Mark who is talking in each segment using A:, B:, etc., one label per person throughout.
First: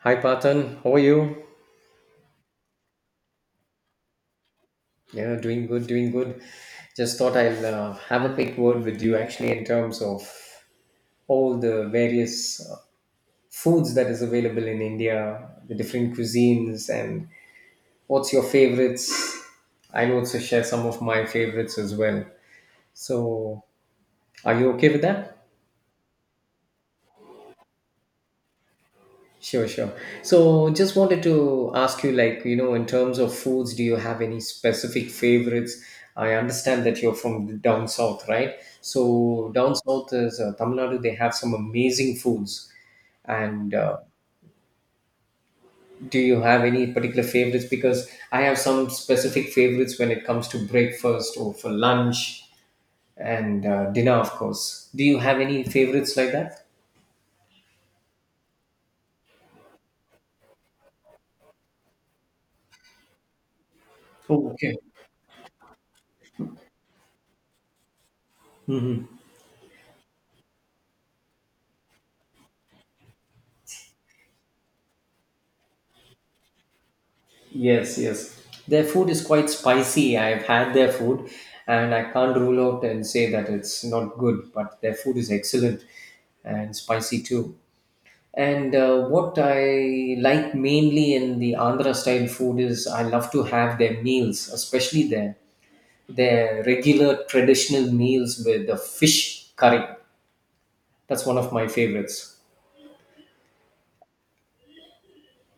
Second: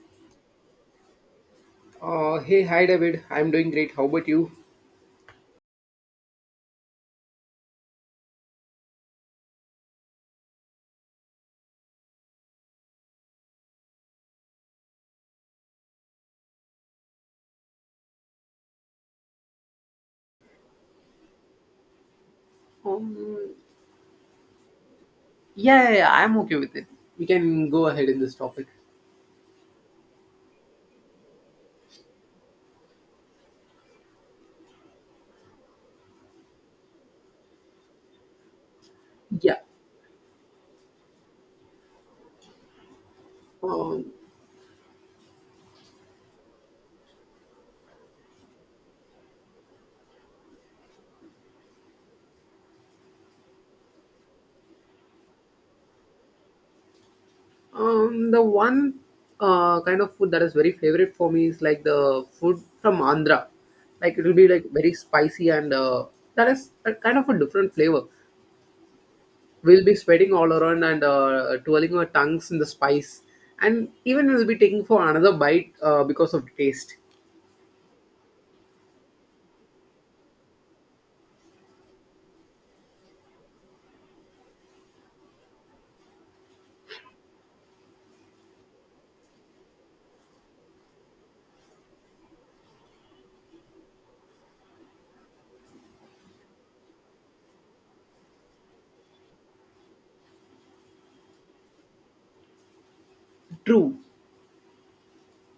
A: Hi Patan, how are you?
B: Hi David. I'm doing great. How about you?
A: Yeah, doing good, doing good. Just thought I'll have a quick word with you actually in terms of all the various foods that is available in India, the different cuisines, and what's your favorites? I'll also share some of my favorites as well.
B: Um,
A: So, are you okay with that?
B: yeah, yeah, yeah, I'm okay with it. We can go ahead in this topic.
A: Sure, sure. So just wanted to ask you, like, in terms of foods, do you have any specific favorites? I understand that you're from down south, right? So
B: Yeah.
A: down south is Tamil Nadu, they have some amazing foods. And
B: Um,
A: do you have any particular favorites? Because I have some specific favorites when it comes to breakfast or for lunch and dinner, of course. Do you have any favorites like that?
B: the one kind of food that is very favorite for me is like the food from Andhra. Like it will be
A: Oh,
B: like
A: okay.
B: very spicy and that is a kind of a different flavor. We'll be sweating all around and twirling our tongues in the spice, and even we'll be taking for another bite because of taste.
A: Yes, yes. Their food is quite spicy. I've had their food and I can't rule out and say that it's not good, but their food is excellent and spicy too. And what I like mainly in the Andhra style food is I love to have their meals, especially their regular traditional meals with the fish curry. That's one of my favorites.
B: True.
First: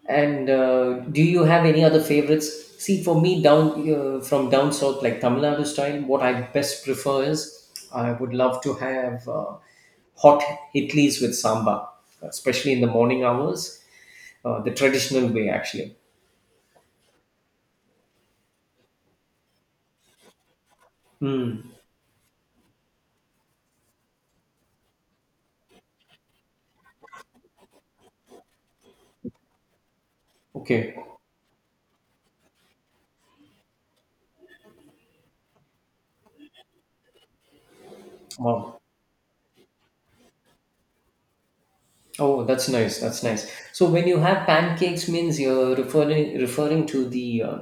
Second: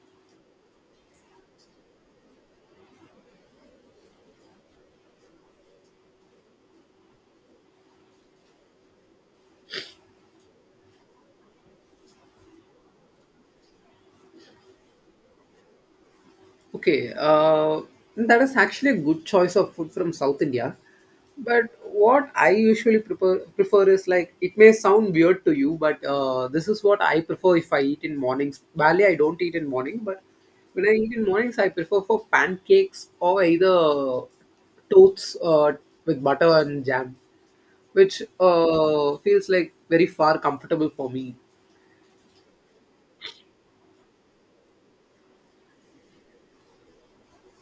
A: And do you have any other favorites? See, for me, down from down south, like Tamil Nadu style, what I best prefer is I would love to have hot idlis with sambar, especially in the morning hours, the traditional way actually.
B: Okay, that is actually a good choice of food from South India. But what I usually prefer is like it may sound weird to you, but this is what I prefer if I eat in mornings. Barely I don't eat in morning, but when I
A: Okay.
B: eat in mornings, I prefer for pancakes or either toasts with butter and jam, which
A: Wow.
B: feels like very far comfortable for me.
A: Oh, that's nice. That's nice. So when you have pancakes, means you're referring to the uh,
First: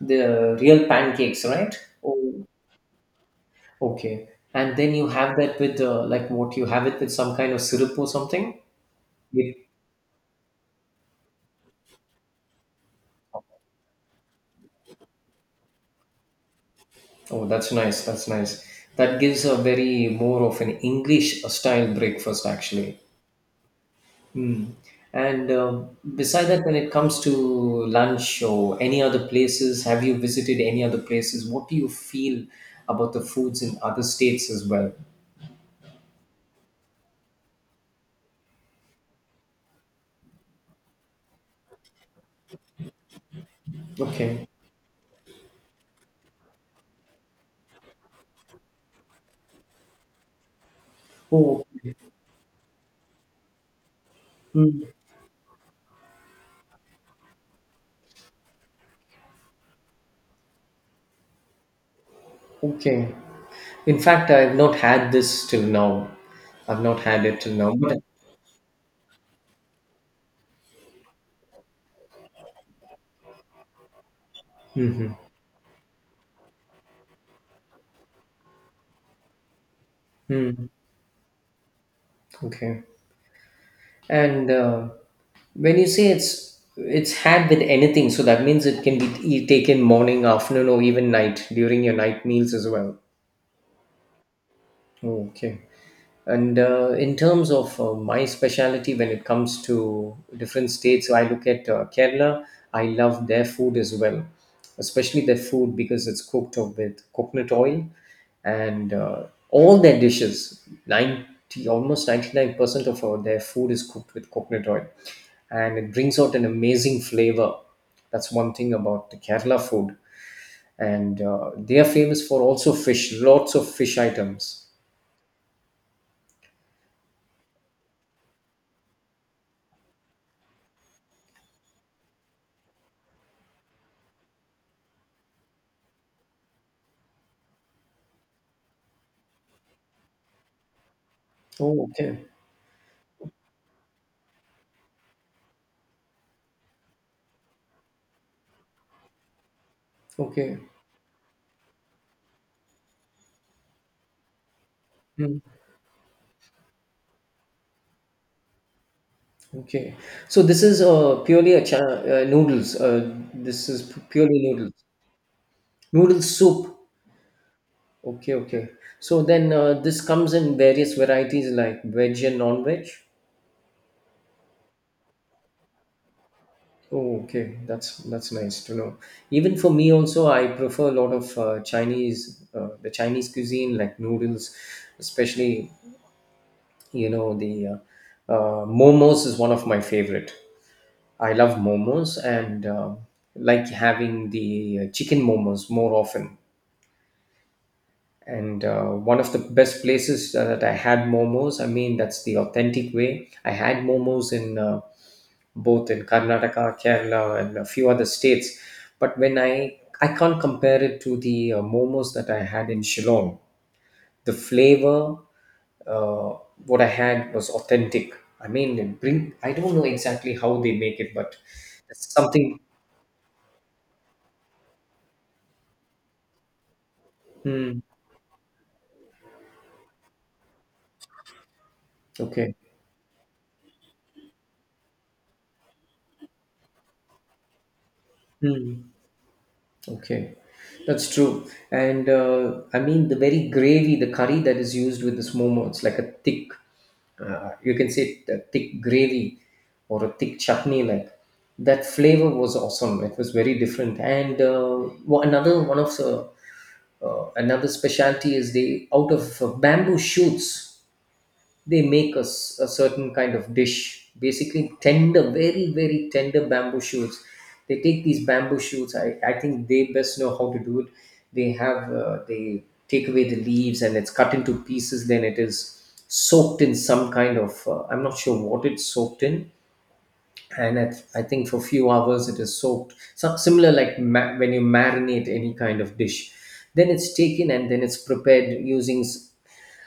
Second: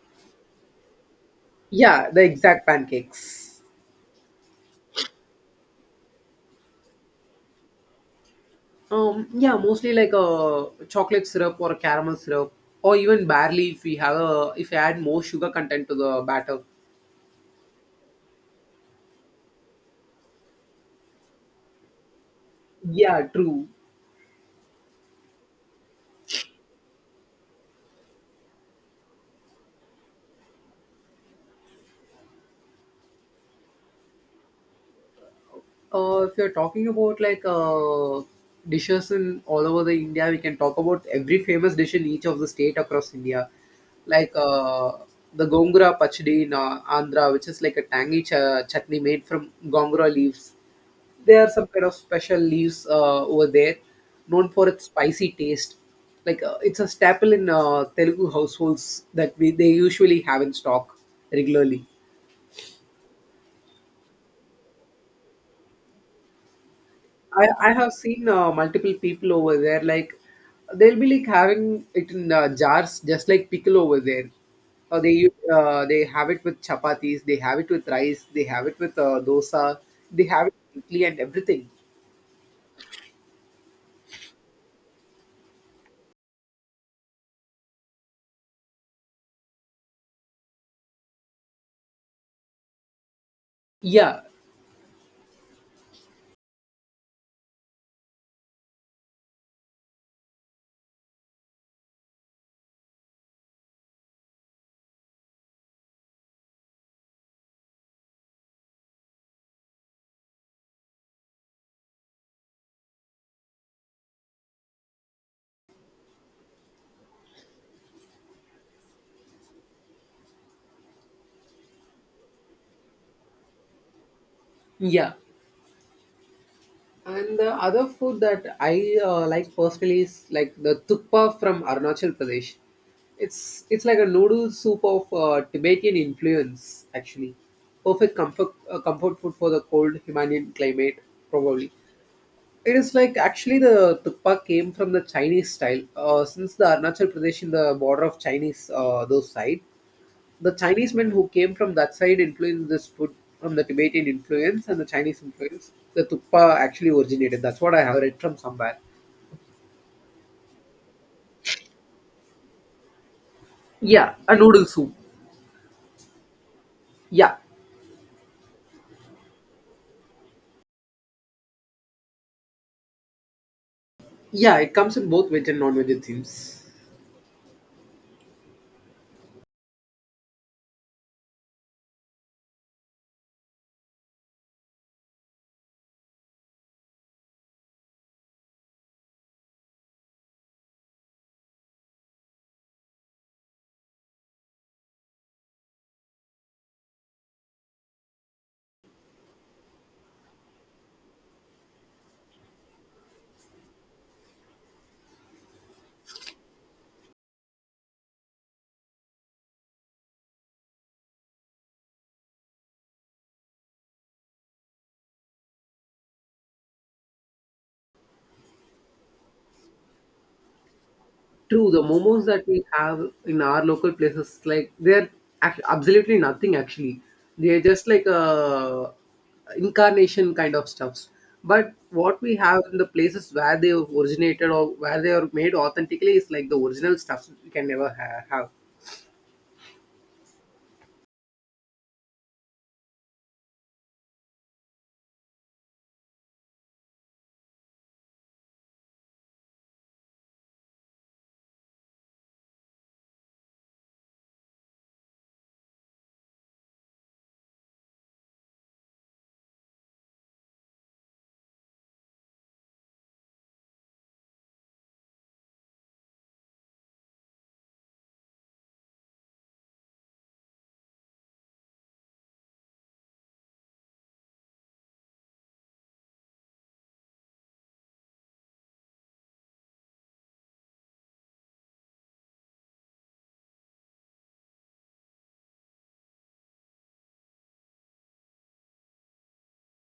A: the real pancakes, right?
B: Yeah, the
A: Oh.
B: exact pancakes.
A: Okay. And then you have that with like what you have it with some kind of syrup or something. It,
B: Yeah, mostly like a chocolate syrup or a caramel syrup, or even barley if we have a if we add more sugar content to the batter.
A: oh, that's nice. That's nice. That gives a very more of an English style breakfast actually.
B: Yeah, true.
A: Mm. And beside that, when it comes to lunch or any other places, have you visited any other places? What do you feel about the foods in other states as well?
B: If you're talking about like dishes in all over the India, we can talk about every famous dish in each of the state across India, like
A: Okay.
B: the gongura pachdi in Andhra, which is like a tangy chutney made from gongura leaves. There are
A: Oh,
B: some kind of special leaves over there, known for
A: mm,
B: its spicy taste. Like it's a staple in Telugu households that we they usually have in stock regularly.
A: okay. In fact, I've not had this till now. I've not had it
B: I,
A: till
B: I
A: now,
B: have
A: but.
B: seen multiple people over there like they'll be like having it in jars just like pickle over there. They have it with chapatis, they have it with rice, they have it with dosa, they have it
A: Hmm.
B: with idli and everything.
A: Okay. And when you say it's had with anything, so that means it can be taken morning, afternoon, or even night during your night meals as well.
B: Yeah,
A: Okay. And in terms of my specialty when it comes to different states, so I look at Kerala. I love their food as well, especially their food because it's cooked up with coconut oil and all their dishes, 90, almost 99% of their food is cooked with coconut oil. And it brings out an amazing flavor. That's one thing about the Kerala food. And they are famous for also fish, lots of fish items.
B: yeah. And the other food that I like personally is like the thukpa from Arunachal Pradesh. It's like a noodle soup of Tibetan influence actually. Perfect comfort food for the cold Himalayan climate probably.
A: Oh, okay.
B: It is like actually the thukpa came from the Chinese style since the Arunachal Pradesh in the border of Chinese those side the
A: Okay.
B: Chinese men who came from that side influenced this food from the Tibetan influence and the Chinese
A: Mm,
B: influence. The thukpa actually originated. That's what I have read from somewhere.
A: okay. So this is purely a cha noodles. This is
B: Yeah, a
A: purely
B: noodle
A: noodles.
B: soup.
A: Noodle soup.
B: Yeah,
A: Okay, okay. So then this comes in various varieties like veg and non-veg.
B: yeah, it comes in both veg and non-veg it seems.
A: Oh, okay. That's nice to know. Even for me also, I prefer a lot of Chinese, the Chinese cuisine like noodles, especially the momos is one of my favorite. I love momos and like having the chicken momos more often. And one of the best places that I had momos, I mean, that's the authentic way. I had momos in both in Karnataka, Kerala, and a few other states. But when I can't compare it to the momos that I had in Shillong. The flavor, uh, what I had was authentic. I mean, it bring I don't know exactly how they make it, but
B: True, the
A: it's
B: momos that
A: something.
B: we have in our local places, like they're absolutely nothing actually. They're
A: Hmm.
B: just like a incarnation kind of stuffs. But what we
A: Okay.
B: have in the places where they originated or where they are made authentically is like the original stuff we can never have.
A: Hmm. Okay, that's true. And I mean, the very gravy, the curry that is used with this momo, it's like a thick, you can say a thick gravy or a thick chutney. Like that flavor was awesome. It was very different. And another specialty is they out of bamboo shoots. They make us a certain kind of dish, basically tender, very, very tender bamboo shoots. They take these bamboo shoots. I think they best know how to do it. They take away the leaves and it's cut into pieces, then it is soaked in some kind of I'm not sure what it's soaked in. And I think for few hours it is soaked, so similar like when you marinate any kind of dish, then it's taken and then it's prepared using s-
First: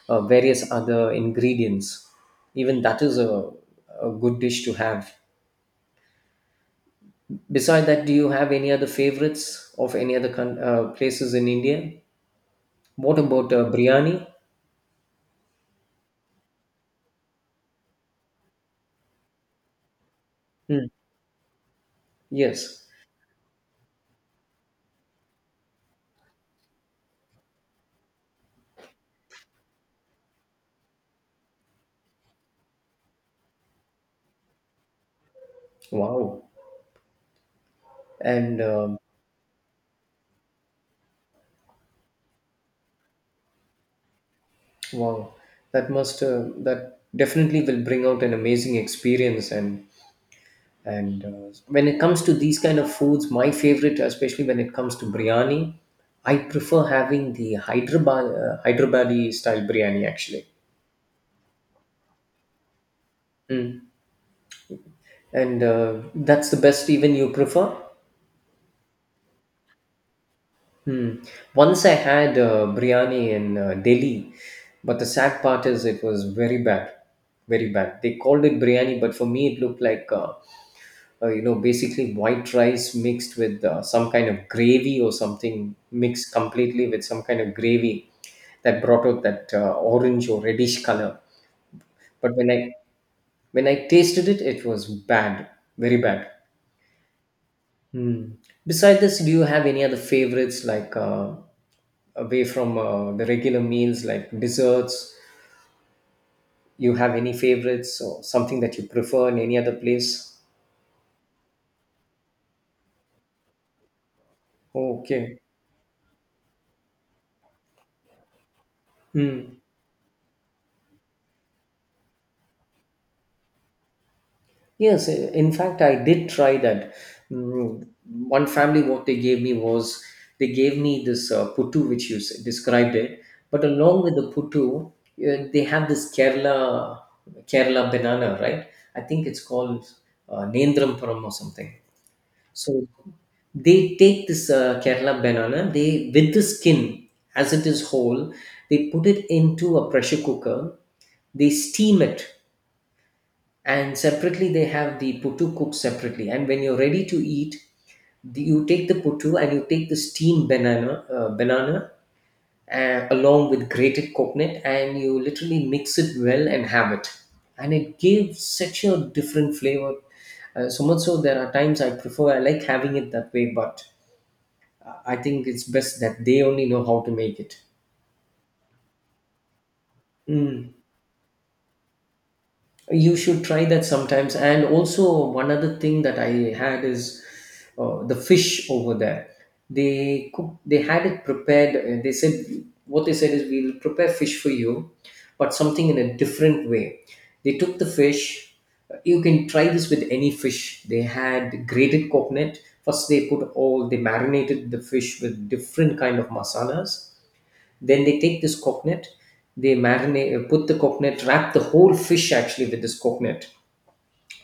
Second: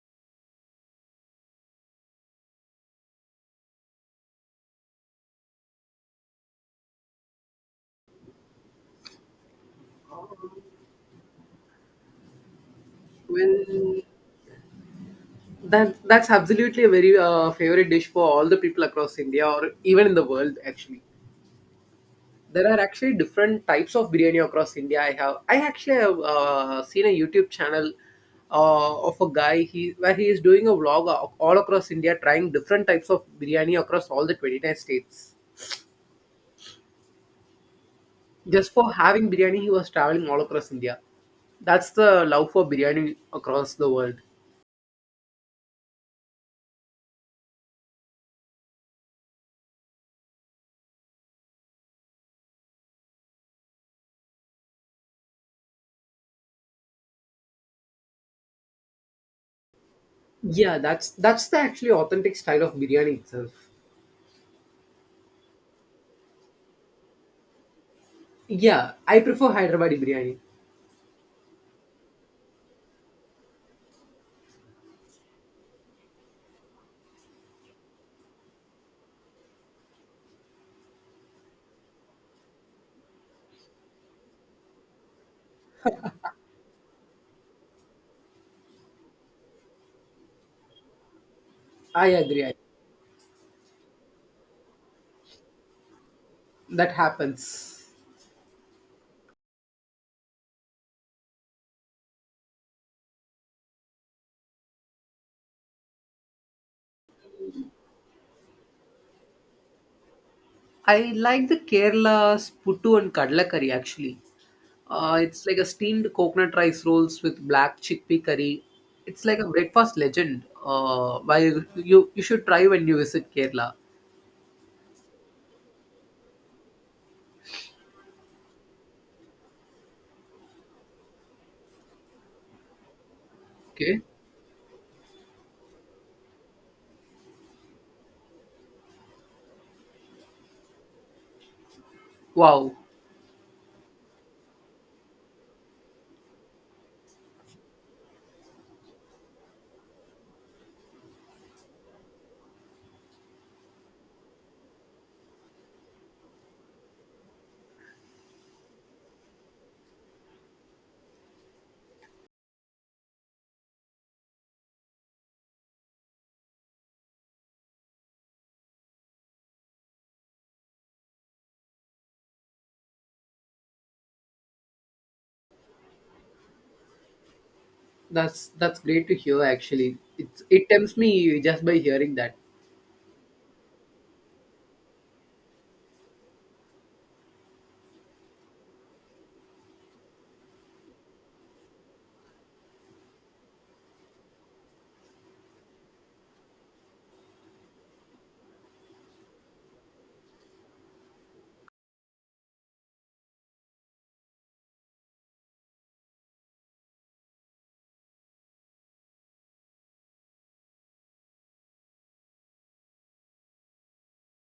A: uh, various other ingredients. Even that is a good dish to have. Beside that, do you have any other favorites of any other places in India? What about
B: When
A: biryani?
B: that that's absolutely a very favorite dish for all the people across India or even in the world
A: Hmm.
B: actually. There are
A: Yes.
B: actually different types of biryani across India. I actually have seen a YouTube channel of a guy he where he is doing a vlog all across India, trying different types of biryani across all the 29 states.
A: Wow. And
B: Just for having biryani, he was traveling all across India. That's the love for biryani across the world.
A: wow, that must that definitely will bring out an amazing experience. And when it comes to these kind of foods, my favorite, especially when it comes to biryani, I prefer having the Hyderabadi style biryani actually.
B: Yeah, that's the actually authentic style of biryani itself.
A: Mm. And that's the best even you prefer?
B: Yeah, I prefer Hyderabadi biryani.
A: Hmm. Once I had biryani in Delhi, but the sad part is it was very bad, very bad. They called it biryani, but for me it looked like basically white rice mixed with some kind of gravy or something, mixed completely with some kind of gravy that brought out that orange or reddish color.
B: I
A: But
B: agree.
A: when i when i tasted it, it was bad, very bad.
B: That happens.
A: Hmm. Besides this, do you have any other favorites like away from the regular meals, like desserts? You have any favorites or something that you prefer in any other place?
B: I like the Kerala's puttu and kadla curry actually.
A: Okay.
B: It's like a steamed coconut rice rolls with black chickpea curry. It's like a
A: Hmm.
B: breakfast legend. Why you should try when you visit Kerala.
A: Yes, in fact, I did try that. Mm. One family, what they gave me was, they gave me this puttu, which you described it. But
B: Okay.
A: along with the puttu, they have this Kerala banana, right? I think it's called Nendrampuram or something.
B: Wow,
A: So they take this Kerala banana, they with the skin as it is whole, they put it into a pressure cooker, they steam it, and separately they have the puttu cooked separately, and when you're ready to eat you take the puttu and you take the steamed banana along with grated coconut and you literally mix it well and have it, and it gives such a different flavor. So much so, there are times I like having it that way, but I think it's best that they only know how to make it.
B: that's great to hear. Actually, it's it
A: Mm.
B: tempts me just by hearing that.
A: You should try that sometimes, and also one other thing that I had is the fish over there. They had it prepared. They said, what they said is, we'll prepare fish for you, but something in a different way. They took the fish. You can try this with any fish. They had grated coconut. First, they put all they marinated the fish with different kind of masalas. Then they take this coconut, they put the coconut, wrap the whole fish actually with this coconut.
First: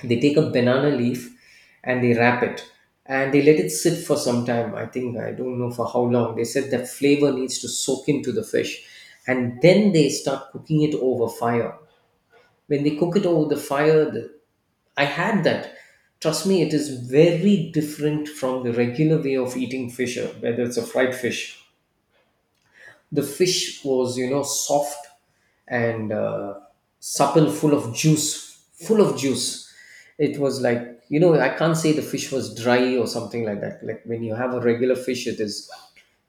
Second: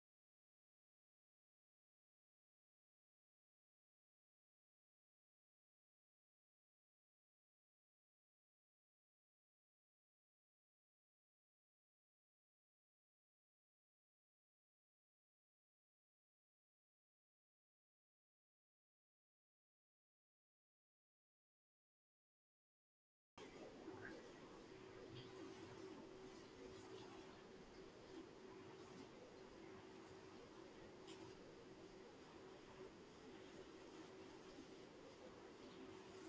A: They take a banana leaf and they wrap it, and they let it sit for some time. I think, I don't know for how long. They said that flavor needs to soak into the fish, and then they start cooking it over fire. When they cook it over the fire, I had that. Trust me, it is very different from the regular way of eating fish, whether it's a fried fish. The fish was, soft and supple, full of juice, full of juice. It was like, I can't say the fish was dry or something like that, like when you have a regular fish, it is.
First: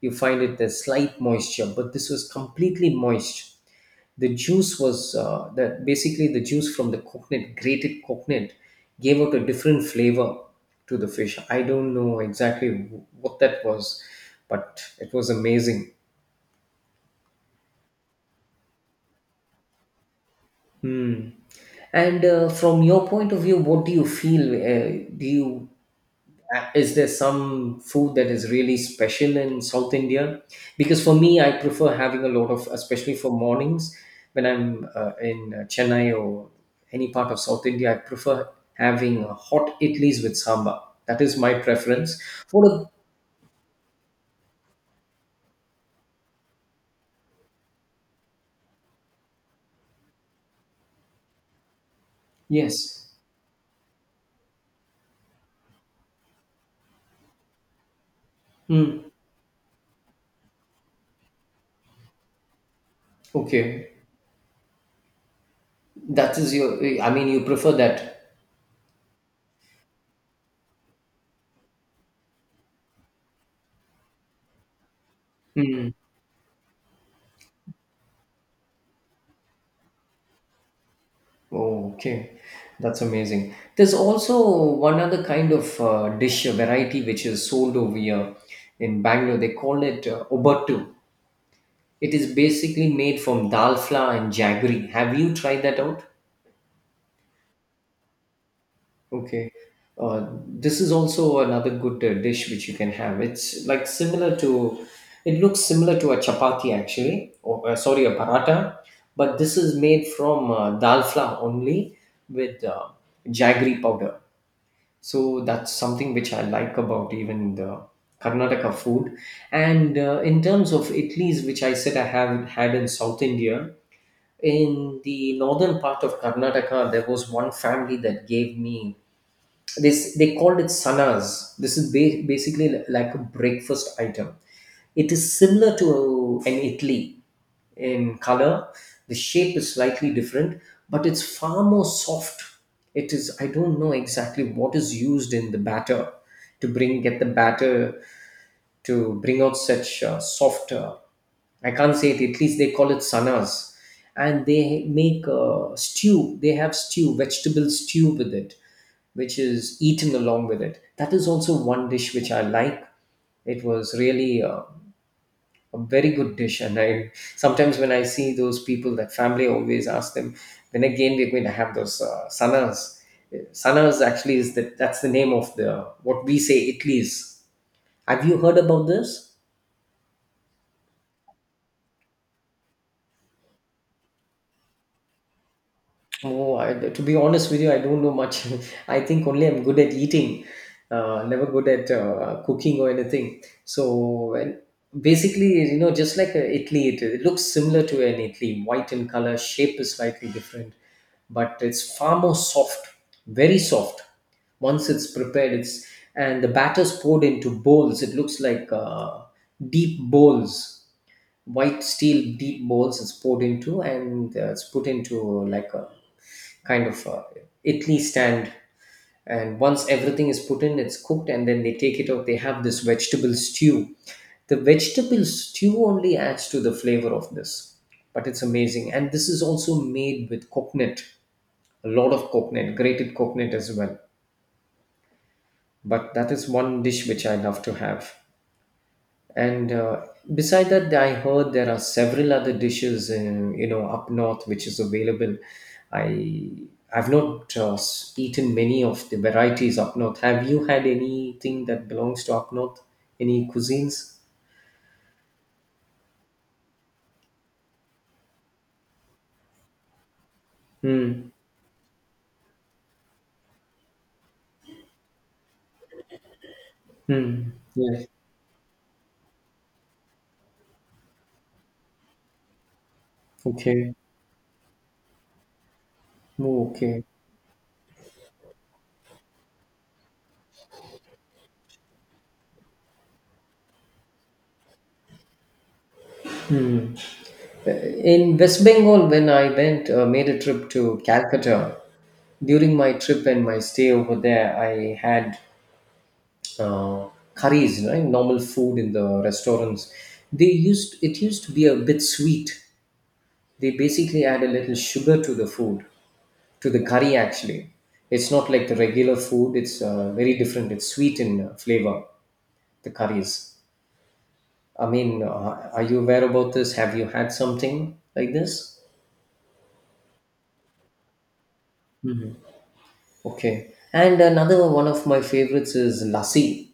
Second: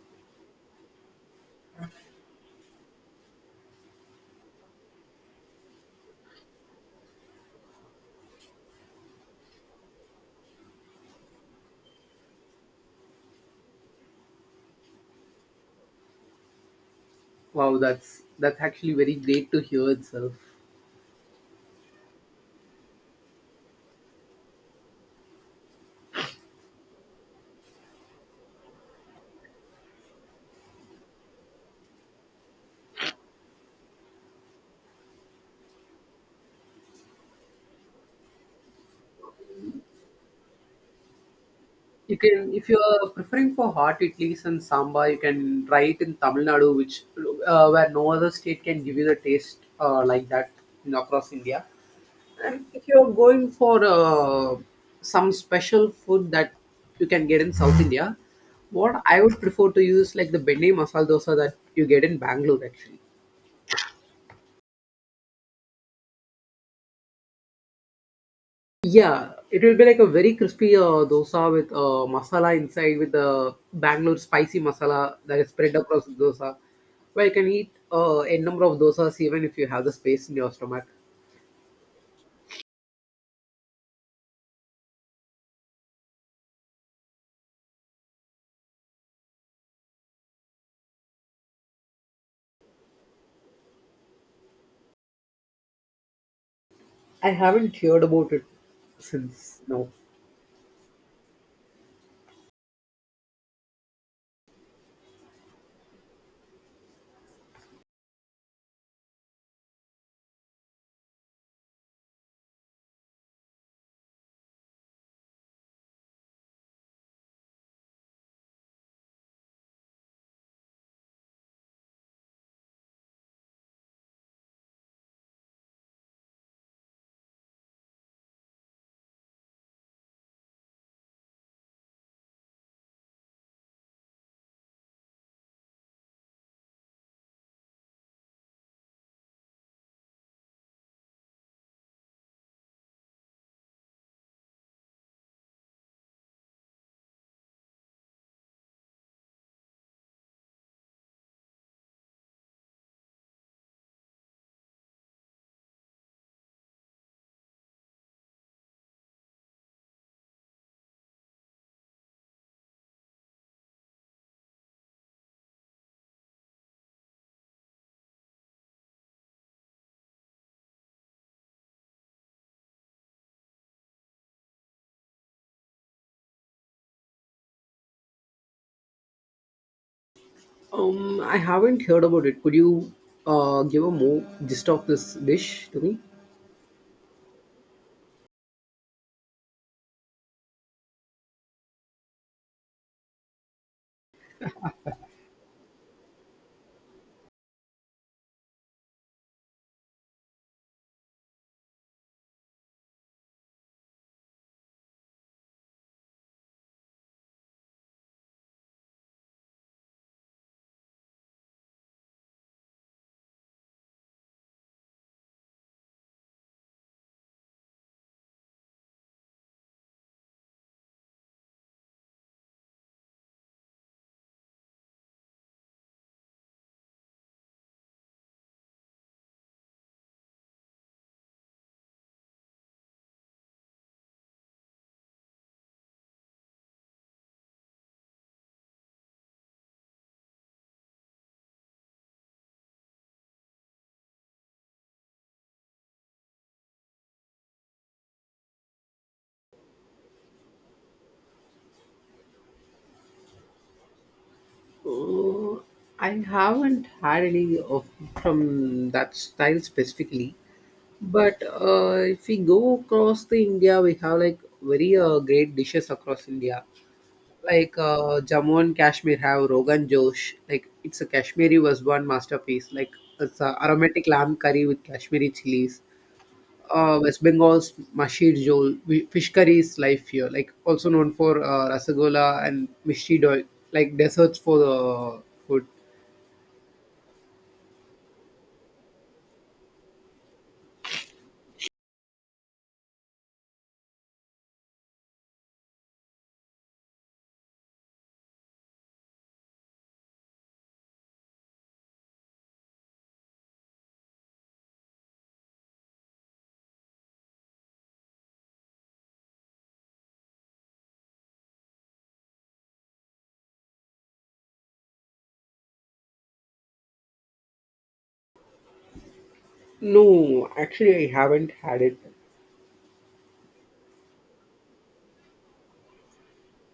A: You find it, there's slight moisture, but this was completely moist. The juice was, that basically the juice from the coconut grated coconut gave out a different flavor to the fish. I don't know exactly what that was, but it was amazing.
B: Wow, that's actually very great to hear itself.
A: Hmm. And from your point of view, what do you feel? Do you is there some food that is really special in South India? Because for me, I prefer having a lot of, especially for mornings when I'm in Chennai or any part of South India, I prefer having hot idlis with sambar. That is my
B: You
A: preference.
B: can, if
A: What?
B: you
A: A,
B: are preferring for hot idlis and sambar, you can try it in Tamil Nadu, which where no other state can give you the taste like that in, across India. And if you are
A: yes.
B: going for some special food that you can get in South India, what
A: Hmm.
B: I would prefer to use like the benne masala dosa that you get in Bangalore actually.
A: Okay. That is your. I mean, you prefer that.
B: Yeah, it will be like a very crispy dosa with masala inside with the Bangalore spicy masala that is spread
A: Hmm.
B: across the dosa. Where you can eat a number of dosas even if you have the space in your stomach.
A: Oh, okay. That's amazing. There's also one other kind of dish, a variety which is sold over here in Bangalore. They call it obattu. It is basically made from dal flour and jaggery. Have you tried that out?
B: I haven't heard about it
A: Okay.
B: since now.
A: This is also another good dish which you can have. It's like similar to, it looks similar to a chapati actually, or sorry, a paratha, but this is made from dal flour only with jaggery powder. So that's something which I like about even the Karnataka food. And in terms of Italy's, which I said I have had in South India, in the northern part of Karnataka, there was one family that gave me they they called it sanas. This is basically like a breakfast item. It is similar to an idli in color. The shape is slightly different, but it's far more soft. It is I don't know exactly what is used in the batter to bring get the batter to bring out such soft I can't say it. At least they call it sanas, and they make stew they have stew vegetable stew with it, which is eaten along with it. That is also one dish which I like. It was really a very good dish, and I sometimes when I see those people, that family, I always ask them when again we're going to have those sanas. Sanas actually is that's the name of the what we say itlis. Have you heard about this?
B: I haven't heard about it. Could you give a more gist of this dish to me?
A: Oh, to be honest with you, I don't know much. I think only I'm good at eating, never good at cooking or anything. So, and basically, just like Italy, it looks similar to an Italy, white in color, shape is slightly different, but it's far more soft, very soft. Once it's prepared, it's and the batter's poured into bowls. It looks like deep bowls, white steel deep bowls. It's poured into, and it's put into like a kind of Italy stand. And once everything is put in, it's cooked, and then they take it out. They have this vegetable stew. The vegetable stew only adds to the flavor of this, but it's amazing. And this is also made with coconut, a lot of coconut, grated coconut as well. But that is one dish which I love to have. And beside that, I heard there are several other dishes in you know up north which is available. I I've not eaten many of the varieties up north. Have you had anything that belongs to up north? Any cuisines?
B: Uh, I haven't had any of from that style specifically.
A: Hmm.
B: But if we go across the India, we have like very great dishes across India.
A: Hmm.
B: Like
A: Yes.
B: Jammu and Kashmir have Rogan Josh. Like it's a Kashmiri was one masterpiece. Like it's a
A: Okay.
B: aromatic lamb curry with Kashmiri chilies.
A: Oh, okay.
B: West Bengal's Mashir Jol, fish curry is life here. Like also known for Rasagola and Mishti Doi, like desserts for the food.
A: In West Bengal, when I went, made a trip to Calcutta, during my trip and my stay over there, I had uh, curries, right? Normal food in the restaurants. They used it used to be a bit sweet. They basically add a little sugar to the food, to the curry actually. It's not like the regular food. It's very different. It's sweet in flavor. The curries. I mean, are you aware about this? Have you had something like this?
B: No, actually I haven't had it.
A: Okay. And another one of my favorites is lassi.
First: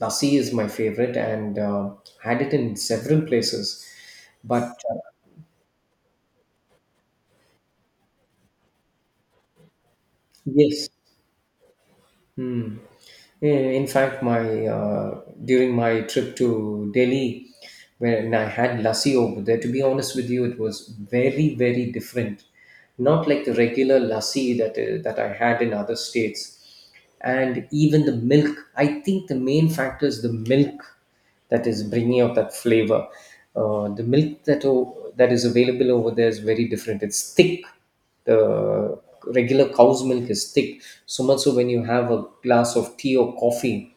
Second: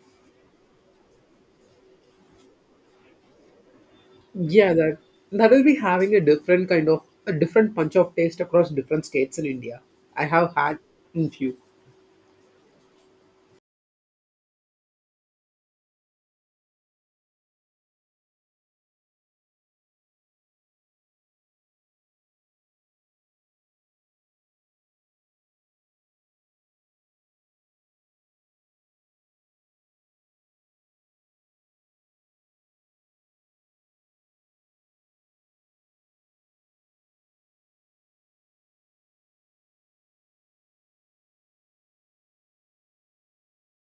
A: Lassi is my favorite, and had it in several places. But
B: Yeah, that
A: uh,
B: that will be having a different punch of taste across different states in India. I have had
A: yes.
B: in few.
A: Hmm. In fact, my during my trip to Delhi, when I had lassi over there, to be honest with you, it was very very different. Not like the regular lassi that that I had in other states. And even the milk, I think the main factor is the milk that is bringing out that flavor. The milk that that is available over there is very different. It's thick the regular cow's milk is thick, so much so when you have a glass of tea or coffee,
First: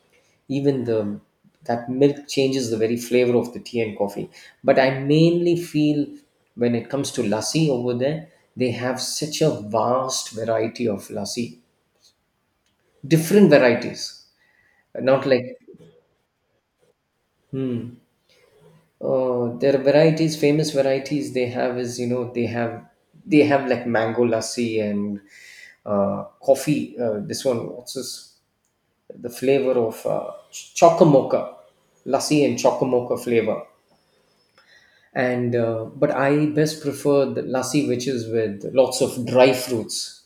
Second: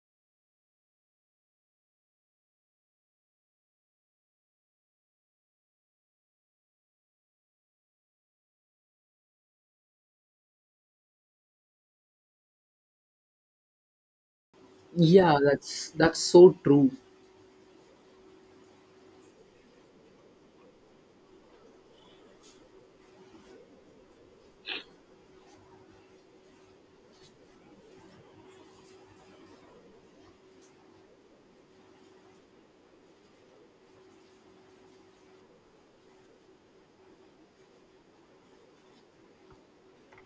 A: even the that milk changes the very flavor of the tea and coffee. But I mainly feel when it comes to lassi over there, they have such a vast variety of lassi, different varieties, not
B: Yeah,
A: like
B: that's so true.
A: hmm, their varieties, famous varieties they have is you know they have like mango lassi and coffee. This one, what's this? The flavor of chocomocha, lassi and chocomocha flavor. And but I best prefer the lassi, which is with lots of dry fruits.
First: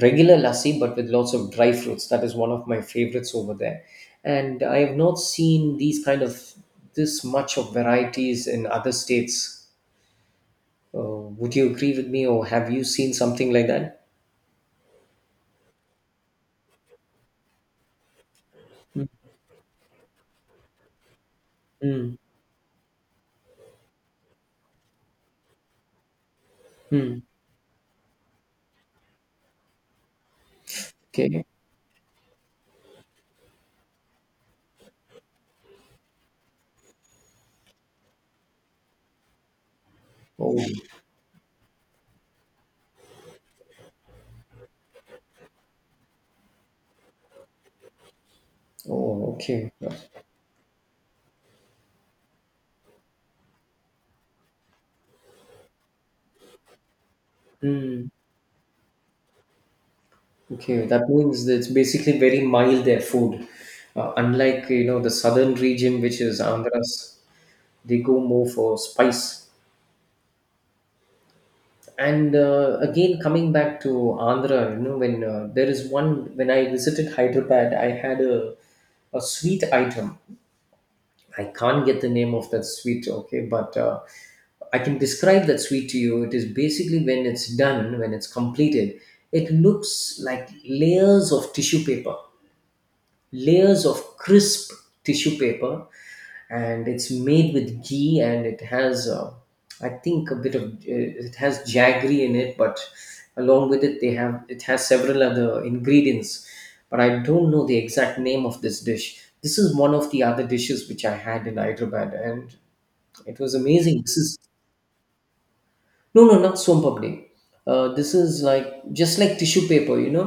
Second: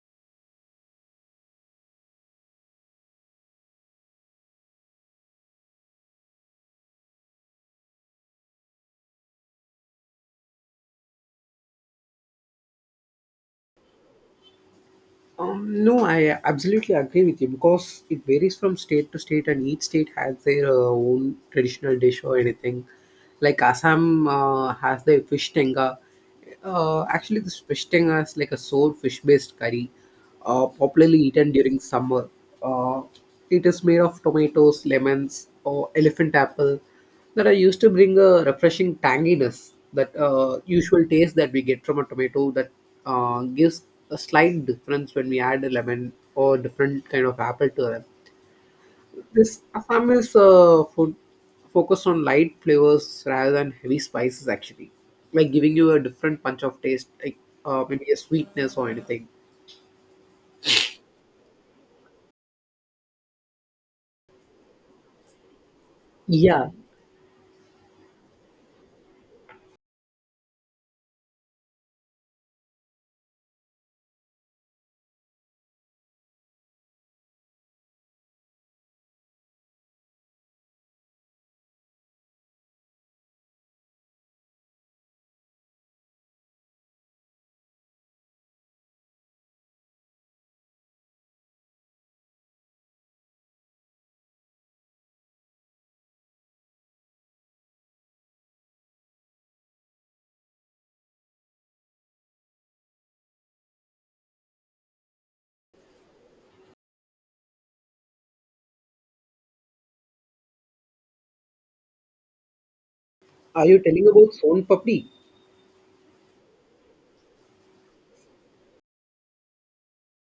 A: Regular lassi, but with lots of dry fruits. That is one of my favorites over there. And I have not seen these kind of this much of varieties in other states. Would you agree with me, or have you seen something like that?
B: No, I absolutely agree with you because it varies from state to state, and each state has their own traditional
A: Mm.
B: dish or anything. Like Assam has the fish tenga.
A: Mm.
B: Actually, this fish tenga is like a sour fish-based curry, popularly
A: Okay.
B: eaten during summer. Uh, it is made of tomatoes, lemons, or elephant apple that I used to bring a refreshing tanginess, that
A: Oh.
B: usual taste that we get from a tomato that gives a slight difference when we add a lemon or different kind of apple to them.
A: Oh.
B: This
A: Okay.
B: Assam is food focused on light flavors rather than heavy spices, actually, like giving you a different punch of taste, like maybe
A: Mm.
B: a sweetness or anything.
A: Okay. That means that it's basically very mild their food, unlike you know the southern region, which is
B: Yeah.
A: Andhra's. They go more for spice. And again, coming back to Andhra, you know, when there is one when I visited Hyderabad, I had a sweet item. I can't get the name of that sweet, okay, but I can describe that sweet to you. It is basically when it's done, when it's completed, it looks like layers of tissue paper, layers of crisp tissue paper, and it's made with ghee, and it has I think a bit of it has jaggery in it, but along with it they have it has several other ingredients. But I don't know the exact name of this dish. This is one of the other dishes which I had in Hyderabad, and it was
B: Are you
A: amazing.
B: telling
A: This
B: about
A: is
B: son papdi?
A: no, no, not sompapdi. This is like just like tissue paper you know,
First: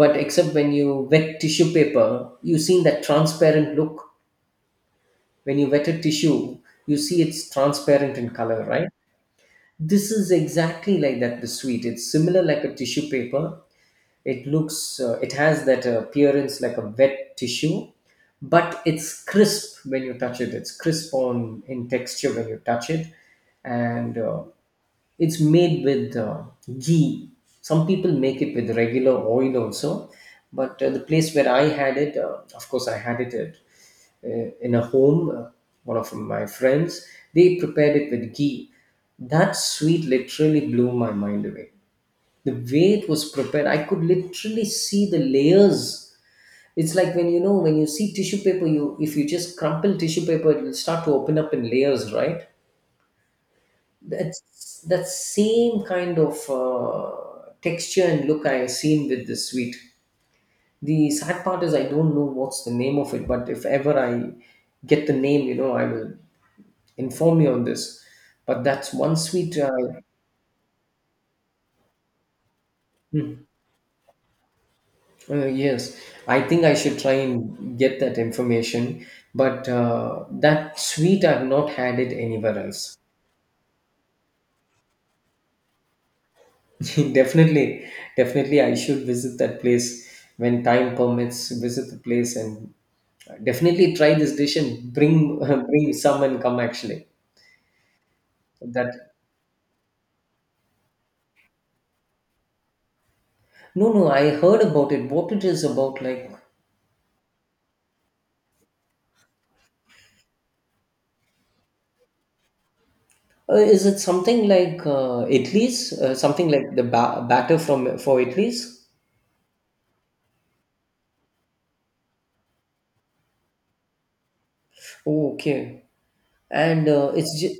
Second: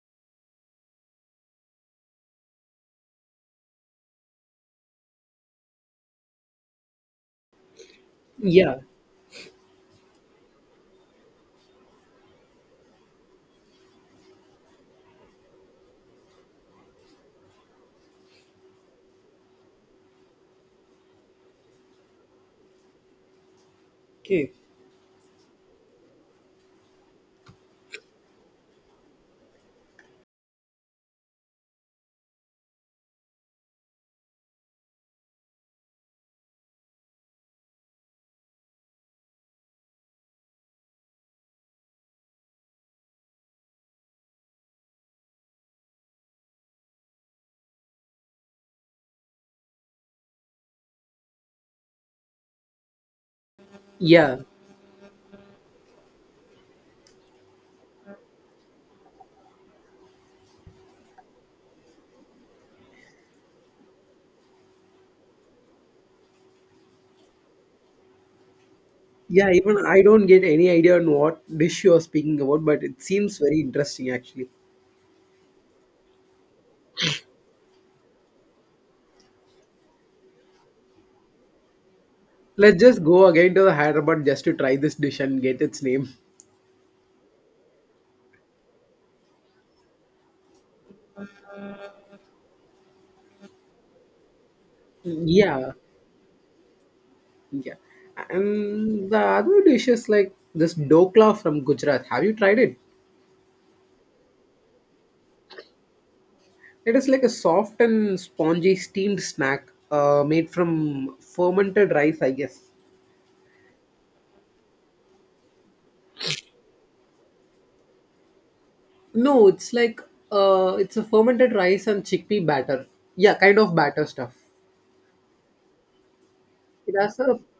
A: but except when you wet tissue paper, you seen that transparent look. When you wet a tissue, you see it's transparent in color,
B: Yeah.
A: right? This is exactly like that, the sweet. It's similar like a tissue paper. It looks it has that appearance like a wet tissue, but it's crisp when you touch it. It's crisp on in texture when you touch it. And
B: Okay.
A: it's made with ghee. Some people make it with regular oil also, but the place where I had it, of course I had it at, in a home, one of my friends, they prepared it with ghee. That sweet literally blew my mind away. The way it was prepared, I could literally see the layers. It's like when you know when you see tissue paper you if you just crumple tissue paper, it will start to open up in layers, right?
B: Yeah.
A: That's that same kind of texture and look I seen with this sweet. The sad part is I don't know what's the name of it, but if ever I get the name you know I will inform you on this. But that's one
B: Yeah,
A: sweet
B: even I don't get any idea on what dish you're speaking about, but it seems very interesting actually.
A: Yes, I think I should try and get that information, but that sweet I've not had it anywhere
B: Let's
A: else.
B: just go again to the Hyderabad just to try this dish and get its name.
A: Definitely, definitely, I should visit that place when time permits. Visit the place and definitely try this dish and bring
B: Yeah,
A: bring some and come actually.
B: yeah. And
A: That
B: the other dish is like this dokla from Gujarat. Have you tried it?
A: no, no, I heard about it. What it is about, like,
B: It is like a soft and spongy steamed snack made from fermented rice, I guess.
A: is it something like Italy's, something like the batter from for Italy's?
B: No, it's like it's a fermented rice and chickpea batter. Yeah, kind of batter stuff.
A: Oh, okay, and
B: It has a
A: it's just.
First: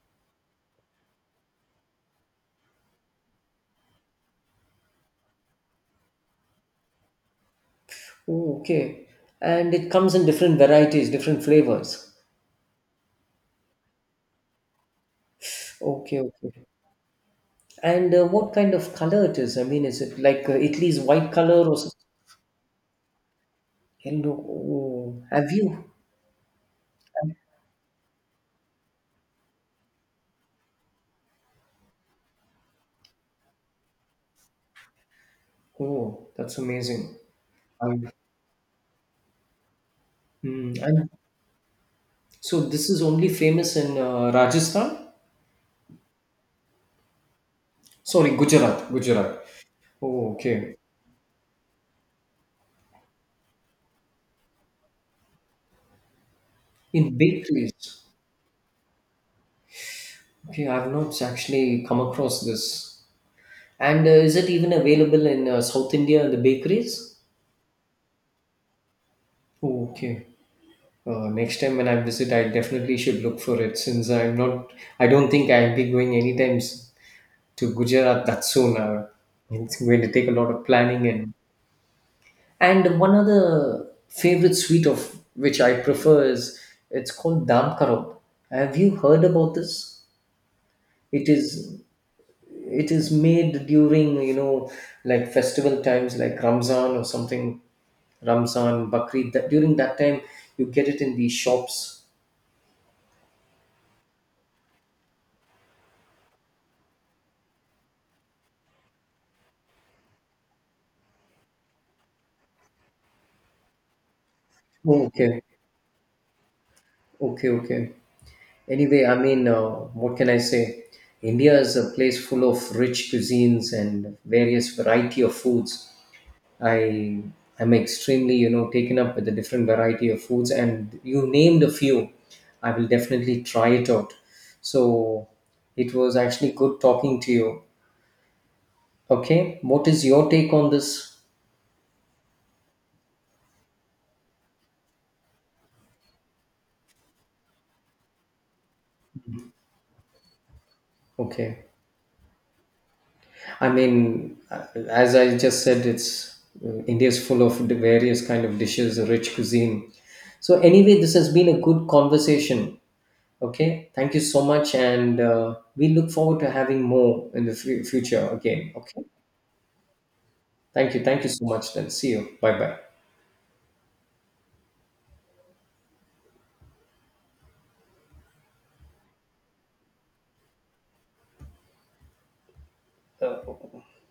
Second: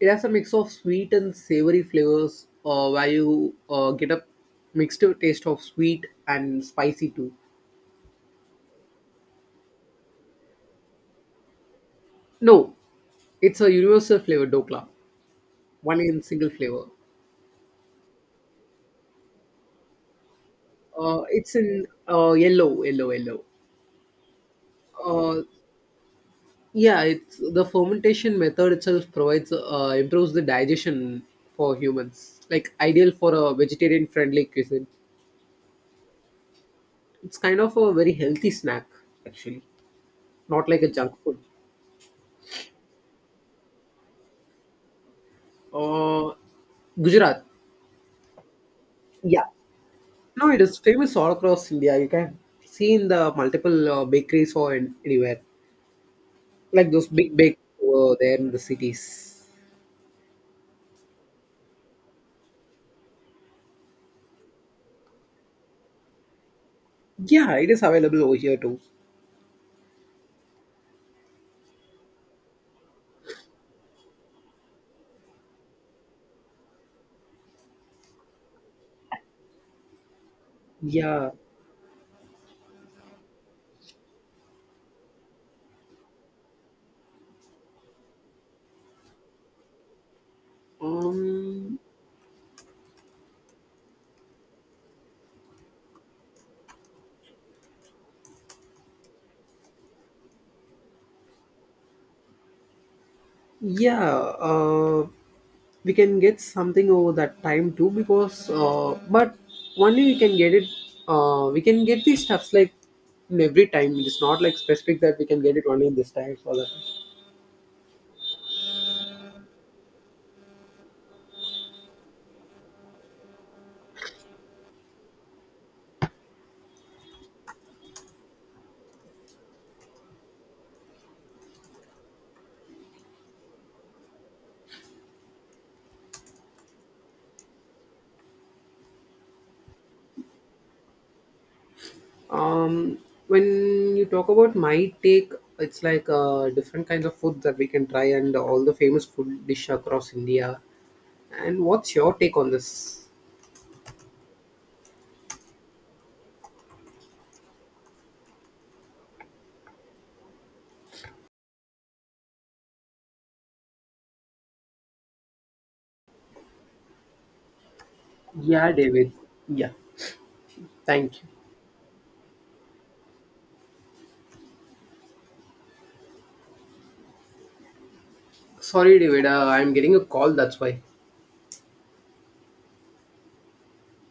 B: it has a mix of sweet and savory flavors, where you get a mixed taste of sweet and spicy too.
A: Oh, okay. And it comes in different varieties, different flavors.
B: No, it's a universal flavor dokla, one
A: Okay,
B: in single
A: okay.
B: flavor.
A: And what kind of color it is? I mean, is it like Italy's white
B: It's
A: color or
B: in
A: something?
B: yellow.
A: Yellow. Oh,
B: Uh,
A: have you?
B: yeah, it's the fermentation method itself provides improves the digestion for humans, like ideal for a vegetarian friendly cuisine.
A: Oh, that's amazing.
B: It's kind of a
A: Um,
B: very healthy snack, actually, not
A: hmm,
B: like a
A: and
B: junk food.
A: so this is only famous in Rajasthan?
B: Uh, Gujarat.
A: Sorry, Gujarat.
B: Yeah.
A: Gujarat. Oh,
B: No, it is
A: okay.
B: famous all across India. You can see in the multiple bakeries or in, anywhere, like those
A: In
B: big bakes
A: bakeries.
B: over there in the cities.
A: Okay, I've not actually come across this. And is it even available in South India, the bakeries?
B: Yeah, it is available over here too.
A: Oh, okay. Next time when I visit, I definitely should look for it since I'm not. I don't think I'll be going anytime to Gujarat that soon. It's going to take a lot of planning
B: Yeah.
A: and one other favorite sweet of which I prefer is it's called dam karob. Have you heard about this? It
B: Um.
A: is it is made during you know like festival times like Ramzan or something. Ramzan Bakri. That during that time you get it in these shops.
B: Yeah. We can get something over that time too because, but only we can get it. We can get these stuffs like in every time. It is not like specific
A: Oh,
B: that we can
A: okay.
B: get it only in this time or that.
A: Okay, okay. Anyway, I mean, what can I say? India is a place full of rich cuisines and various variety of foods. I am extremely, you know, taken up with the different variety of foods, and you named a few. I will definitely try it out. So it was actually good talking to you. Okay, what is your take on this?
B: Um, when you talk about my take, it's like different kinds of food that we can try and all the famous food dish across India. And
A: Okay.
B: what's your take on this?
A: I mean, as I just said, it's India is full of the various kind of dishes, rich cuisine. So anyway, this has been a good conversation. Okay, thank you so much, and we look forward to having more in the future
B: Yeah,
A: again. Okay,
B: David. Yeah. Thank
A: thank
B: you.
A: you so much. Then see you. Bye bye.
B: Sorry, David. I'm getting a call. That's why.